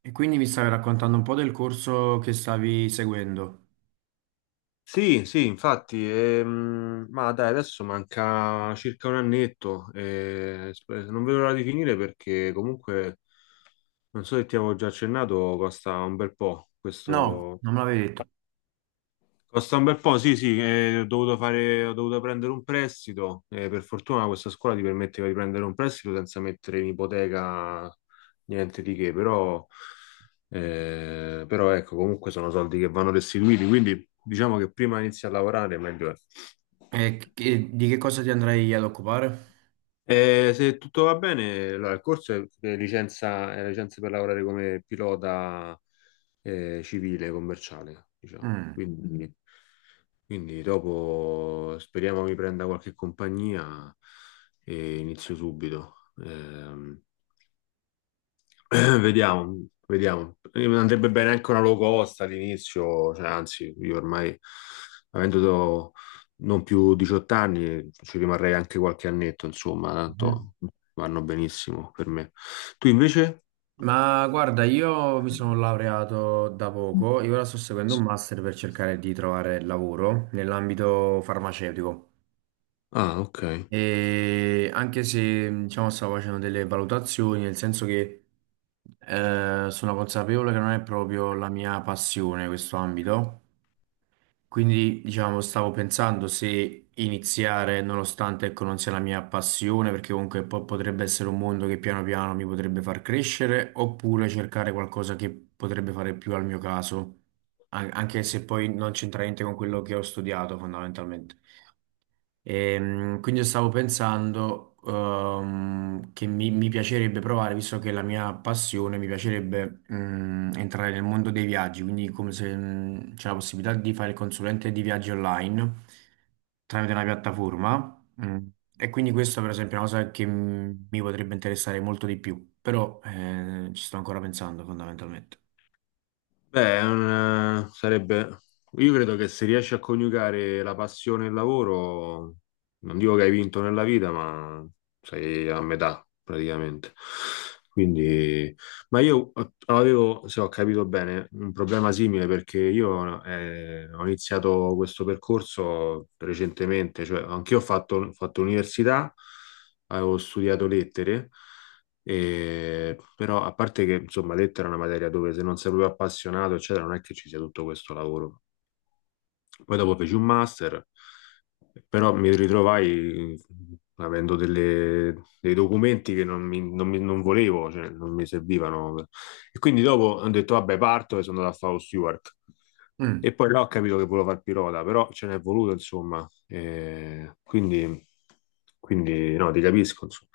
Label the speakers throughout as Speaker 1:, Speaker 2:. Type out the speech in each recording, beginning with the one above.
Speaker 1: E quindi mi stavi raccontando un po' del corso che stavi seguendo.
Speaker 2: Sì, sì, infatti, ma dai, adesso manca circa un annetto, e non vedo l'ora di finire perché comunque, non so se ti avevo già accennato, costa un bel po'
Speaker 1: No,
Speaker 2: questo,
Speaker 1: non me l'avevi detto.
Speaker 2: costa un bel po', sì, sì, ho dovuto prendere un prestito. Per fortuna questa scuola ti permetteva di prendere un prestito senza mettere in ipoteca niente di che, però, però ecco, comunque sono soldi che vanno restituiti, quindi diciamo che prima inizi a lavorare meglio è.
Speaker 1: E di che cosa ti andrai ad occupare?
Speaker 2: Se tutto va bene, allora, il corso è licenza, è licenza per lavorare come pilota civile, commerciale, diciamo.
Speaker 1: Mm.
Speaker 2: Quindi, quindi dopo speriamo mi prenda qualche compagnia e inizio subito. Ehm, Vediamo, vediamo. Andrebbe bene anche una low cost all'inizio, cioè, anzi, io ormai, avendo do- non più 18 anni, ci rimarrei anche qualche annetto, insomma,
Speaker 1: Mhm.
Speaker 2: tanto vanno benissimo per me. Tu invece?
Speaker 1: Ma guarda, io mi sono laureato da poco e ora sto seguendo un master per cercare di trovare lavoro nell'ambito farmaceutico.
Speaker 2: Ah, ok.
Speaker 1: E anche se, diciamo, stavo facendo delle valutazioni, nel senso che sono consapevole che non è proprio la mia passione questo ambito. Quindi, diciamo, stavo pensando se iniziare, nonostante ecco, non sia la mia passione, perché comunque poi potrebbe essere un mondo che piano piano mi potrebbe far crescere, oppure cercare qualcosa che potrebbe fare più al mio caso, anche se poi non c'entra niente con quello che ho studiato, fondamentalmente. Quindi io stavo pensando che mi piacerebbe provare, visto che è la mia passione, mi piacerebbe entrare nel mondo dei viaggi, quindi come se c'è la possibilità di fare il consulente di viaggi online tramite una piattaforma. E quindi questa per esempio è una cosa che mi potrebbe interessare molto di più, però ci sto ancora pensando fondamentalmente.
Speaker 2: Beh, sarebbe... Io credo che se riesci a coniugare la passione e il lavoro, non dico che hai vinto nella vita, ma sei a metà praticamente. Quindi, ma io avevo, se ho capito bene, un problema simile perché io ho iniziato questo percorso recentemente, cioè anch'io ho fatto università, avevo studiato lettere, però a parte che insomma lettera è una materia dove se non sei proprio appassionato, eccetera, non è che ci sia tutto questo lavoro. Poi dopo feci un master, però mi ritrovai dei documenti che non volevo, cioè non mi servivano. E quindi dopo ho detto, vabbè, parto e sono andato a fare lo steward.
Speaker 1: Mm.
Speaker 2: E poi là ho capito che volevo fare il pilota, però ce n'è voluto, insomma. E quindi, quindi, no, ti capisco, insomma,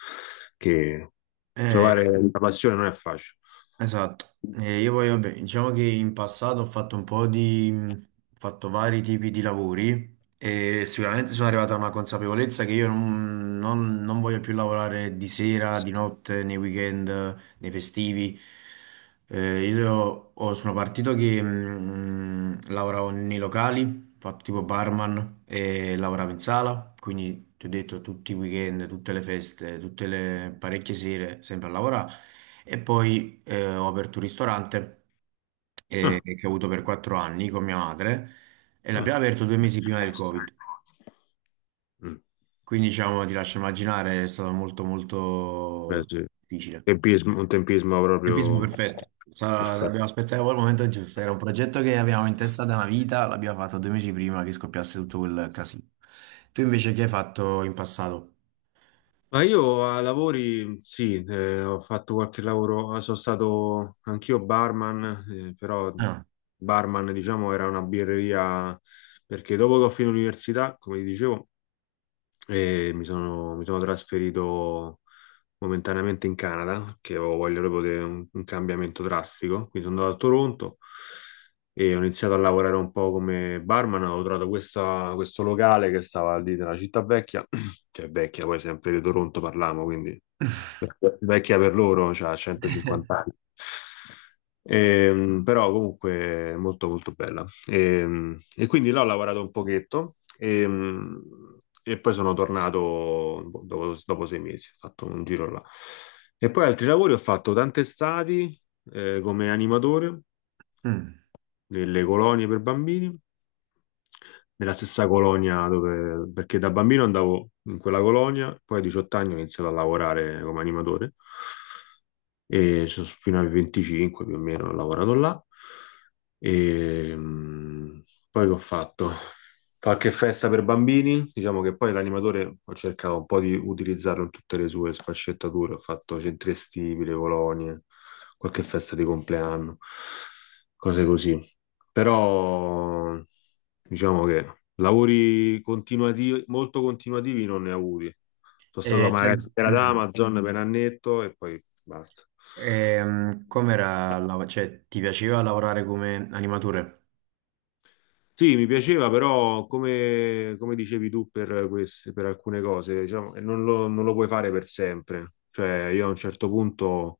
Speaker 2: che
Speaker 1: Eh,
Speaker 2: trovare la passione non è facile.
Speaker 1: Esatto. Io poi vabbè, diciamo che in passato ho fatto un po' di, ho fatto vari tipi di lavori e sicuramente sono arrivato a una consapevolezza che io non voglio più lavorare di sera, di notte, nei weekend, nei festivi. Io sono partito che lavoravo nei locali, fatto tipo barman e lavoravo in sala, quindi ti ho detto tutti i weekend, tutte le feste, tutte le parecchie sere, sempre a lavorare. E poi ho aperto un ristorante
Speaker 2: Ah,
Speaker 1: che ho avuto per 4 anni con mia madre e
Speaker 2: ah.
Speaker 1: l'abbiamo aperto 2 mesi prima del Covid.
Speaker 2: Mm,
Speaker 1: Quindi diciamo, ti lascio immaginare, è stato molto
Speaker 2: beh,
Speaker 1: molto
Speaker 2: sì.
Speaker 1: difficile.
Speaker 2: Tempismo, un tempismo
Speaker 1: Tempismo
Speaker 2: proprio
Speaker 1: perfetto.
Speaker 2: perfetto.
Speaker 1: Abbiamo aspettato il momento giusto, era un progetto che avevamo in testa da una vita, l'abbiamo fatto 2 mesi prima che scoppiasse tutto quel casino. Tu invece che hai fatto in passato?
Speaker 2: Ma io a lavori, sì, ho fatto qualche lavoro, sono stato anch'io barman, però
Speaker 1: Ah.
Speaker 2: barman, diciamo, era una birreria perché dopo che ho finito l'università, come vi dicevo, mi sono trasferito momentaneamente in Canada, che avevo voglia proprio di un cambiamento drastico. Quindi sono andato a Toronto e ho iniziato a lavorare un po' come barman. Ho trovato questo locale che stava lì nella città vecchia, cioè vecchia, poi sempre di Toronto parliamo, quindi vecchia per loro, cioè 150 anni. Però comunque molto molto bella. E quindi là ho lavorato un pochetto e poi sono tornato boh, dopo sei mesi, ho fatto un giro là. E poi altri lavori ho fatto tante estati come animatore
Speaker 1: Mm.
Speaker 2: delle colonie per bambini, nella stessa colonia dove, perché da bambino andavo in quella colonia, poi a 18 anni ho iniziato a lavorare come animatore fino ai 25 più o meno ho lavorato là. E, poi che ho fatto? Qualche festa per bambini, diciamo che poi l'animatore ho cercato un po' di utilizzarlo in tutte le sue sfaccettature, ho fatto centri estivi, le colonie, qualche festa di compleanno, cose così però diciamo che lavori continuativi, molto continuativi non ne ho avuti. Sono
Speaker 1: E
Speaker 2: stato a
Speaker 1: sen-
Speaker 2: magazziniera ad
Speaker 1: mm.
Speaker 2: Amazon per un annetto e poi basta.
Speaker 1: Com'era cioè, ti piaceva lavorare come animatore?
Speaker 2: Sì, mi piaceva, però come, come dicevi tu per queste, per alcune cose, diciamo, non lo puoi fare per sempre. Cioè, io a un certo punto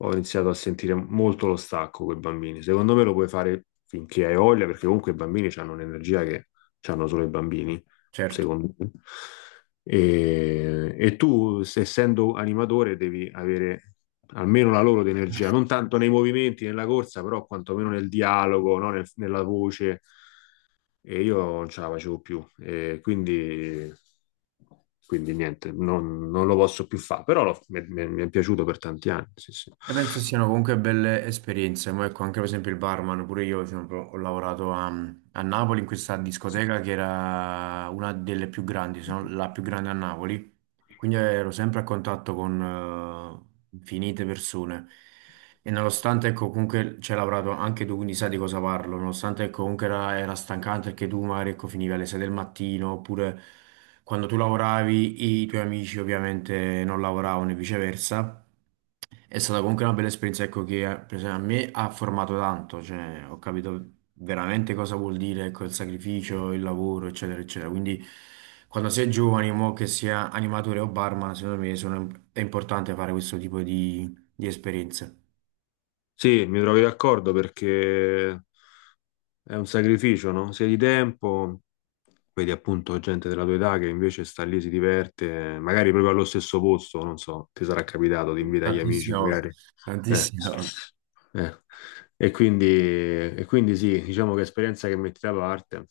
Speaker 2: ho iniziato a sentire molto lo stacco con i bambini. Secondo me lo puoi fare finché hai voglia, perché comunque i bambini hanno un'energia che hanno solo i bambini,
Speaker 1: Certo.
Speaker 2: secondo me. E tu, essendo animatore, devi avere almeno la loro di energia, non tanto nei movimenti, nella corsa, però quantomeno nel dialogo, no? Nella voce e io non ce la facevo più, e quindi, quindi niente, non lo posso più fare, però mi è piaciuto per tanti anni, sì, sì.
Speaker 1: E penso siano comunque belle esperienze, ma ecco anche per esempio il barman, pure io esempio, ho lavorato a Napoli in questa discoteca che era una delle più grandi, se non la più grande a Napoli, quindi ero sempre a contatto con infinite persone e nonostante ecco comunque ci hai lavorato anche tu, quindi sai di cosa parlo, nonostante ecco comunque era stancante perché tu magari ecco finivi alle 6 del mattino oppure quando tu lavoravi i tuoi amici ovviamente non lavoravano e viceversa. È stata comunque una bella esperienza, ecco, che per esempio, a me ha formato tanto, cioè ho capito veramente cosa vuol dire, ecco, il sacrificio, il lavoro, eccetera, eccetera. Quindi quando sei giovane, mo che sia animatore o barman, secondo me è importante fare questo tipo di esperienze.
Speaker 2: Sì, mi trovi d'accordo perché è un sacrificio, no? Sia di tempo, vedi appunto gente della tua età che invece sta lì, si diverte, magari proprio allo stesso posto, non so, ti sarà capitato, ti invita gli amici,
Speaker 1: Tantissime volte,
Speaker 2: magari. Eh,
Speaker 1: tantissime volte.
Speaker 2: eh. E quindi sì, diciamo che è esperienza che metti da parte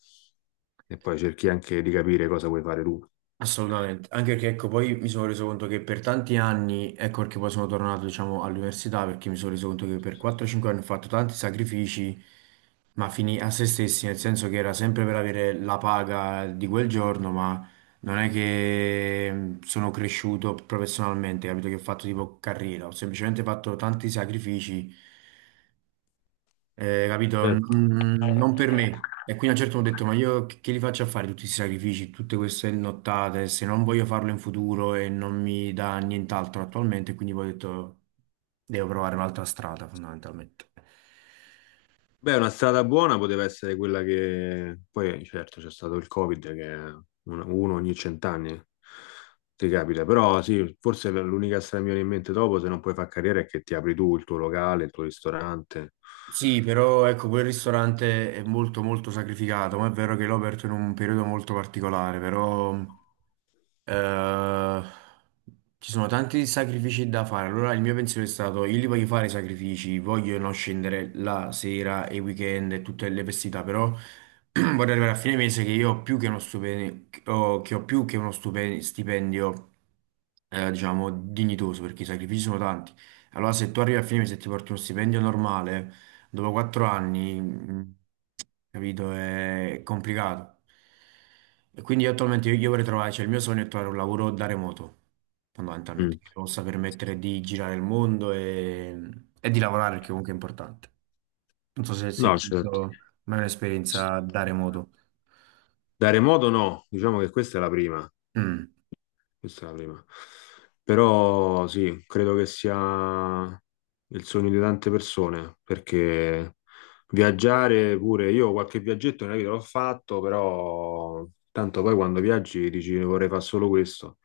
Speaker 2: e poi cerchi anche di capire cosa vuoi fare tu.
Speaker 1: Assolutamente, anche perché ecco, poi mi sono reso conto che per tanti anni, ecco perché poi sono tornato, diciamo, all'università, perché mi sono reso conto che per 4-5 anni ho fatto tanti sacrifici, ma fini a se stessi, nel senso che era sempre per avere la paga di quel giorno, ma non è che sono cresciuto professionalmente, capito che ho fatto tipo carriera, ho semplicemente fatto tanti sacrifici capito? Mm. Non per me. E quindi a un certo punto ho detto, ma io che li faccio a fare tutti questi sacrifici, tutte queste nottate, se non voglio farlo in futuro e non mi dà nient'altro attualmente, quindi poi ho detto, devo provare un'altra strada fondamentalmente.
Speaker 2: Beh, una strada buona poteva essere quella che poi, certo, c'è stato il Covid che uno ogni cent'anni ti capita, però sì, forse l'unica strada che mi viene in mente dopo, se non puoi fare carriera, è che ti apri tu il tuo locale, il tuo ristorante.
Speaker 1: Sì, però ecco, quel ristorante è molto molto sacrificato, ma è vero che l'ho aperto in un periodo molto particolare, però Eh, ci sono tanti sacrifici da fare. Allora, il mio pensiero è stato: io li voglio fare i sacrifici, voglio non scendere la sera e i weekend e tutte le festività, però vorrei arrivare a fine mese che io ho più che uno stipendio, che ho più che uno stipendio, diciamo, dignitoso, perché i sacrifici sono tanti. Allora, se tu arrivi a fine mese e ti porti uno stipendio normale. Dopo 4 anni, capito, è complicato. E quindi io attualmente io vorrei trovare, cioè il mio sogno è trovare un lavoro da remoto, fondamentalmente,
Speaker 2: Mm.
Speaker 1: che possa permettere di girare il mondo e di lavorare, perché comunque è importante. Non so se
Speaker 2: No,
Speaker 1: tu
Speaker 2: certo.
Speaker 1: hai mai un'esperienza da remoto.
Speaker 2: Da remoto no, diciamo che questa è la prima.
Speaker 1: Mm.
Speaker 2: Questa è la prima. Però sì, credo che sia il sogno di tante persone, perché viaggiare pure, io qualche viaggetto nella vita l'ho fatto, però tanto poi quando viaggi dici vorrei fare solo questo.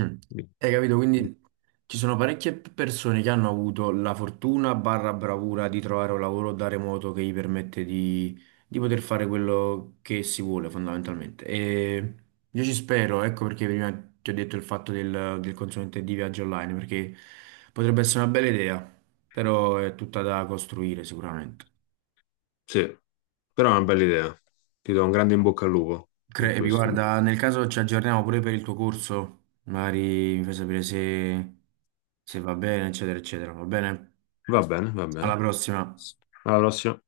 Speaker 1: Mm. Hai capito? Quindi ci sono parecchie persone che hanno avuto la fortuna barra bravura di trovare un lavoro da remoto che gli permette di poter fare quello che si vuole fondamentalmente. E io ci spero, ecco perché prima ti ho detto il fatto del consulente di viaggio online, perché potrebbe essere una bella idea, però è tutta da costruire sicuramente.
Speaker 2: Sì, però è una bella idea. Ti do un grande in bocca al lupo per
Speaker 1: E
Speaker 2: questo.
Speaker 1: guarda, nel caso ci aggiorniamo pure per il tuo corso, magari mi fai sapere se va bene, eccetera, eccetera, va bene?
Speaker 2: Va bene, va bene.
Speaker 1: Alla prossima.
Speaker 2: Alla prossima.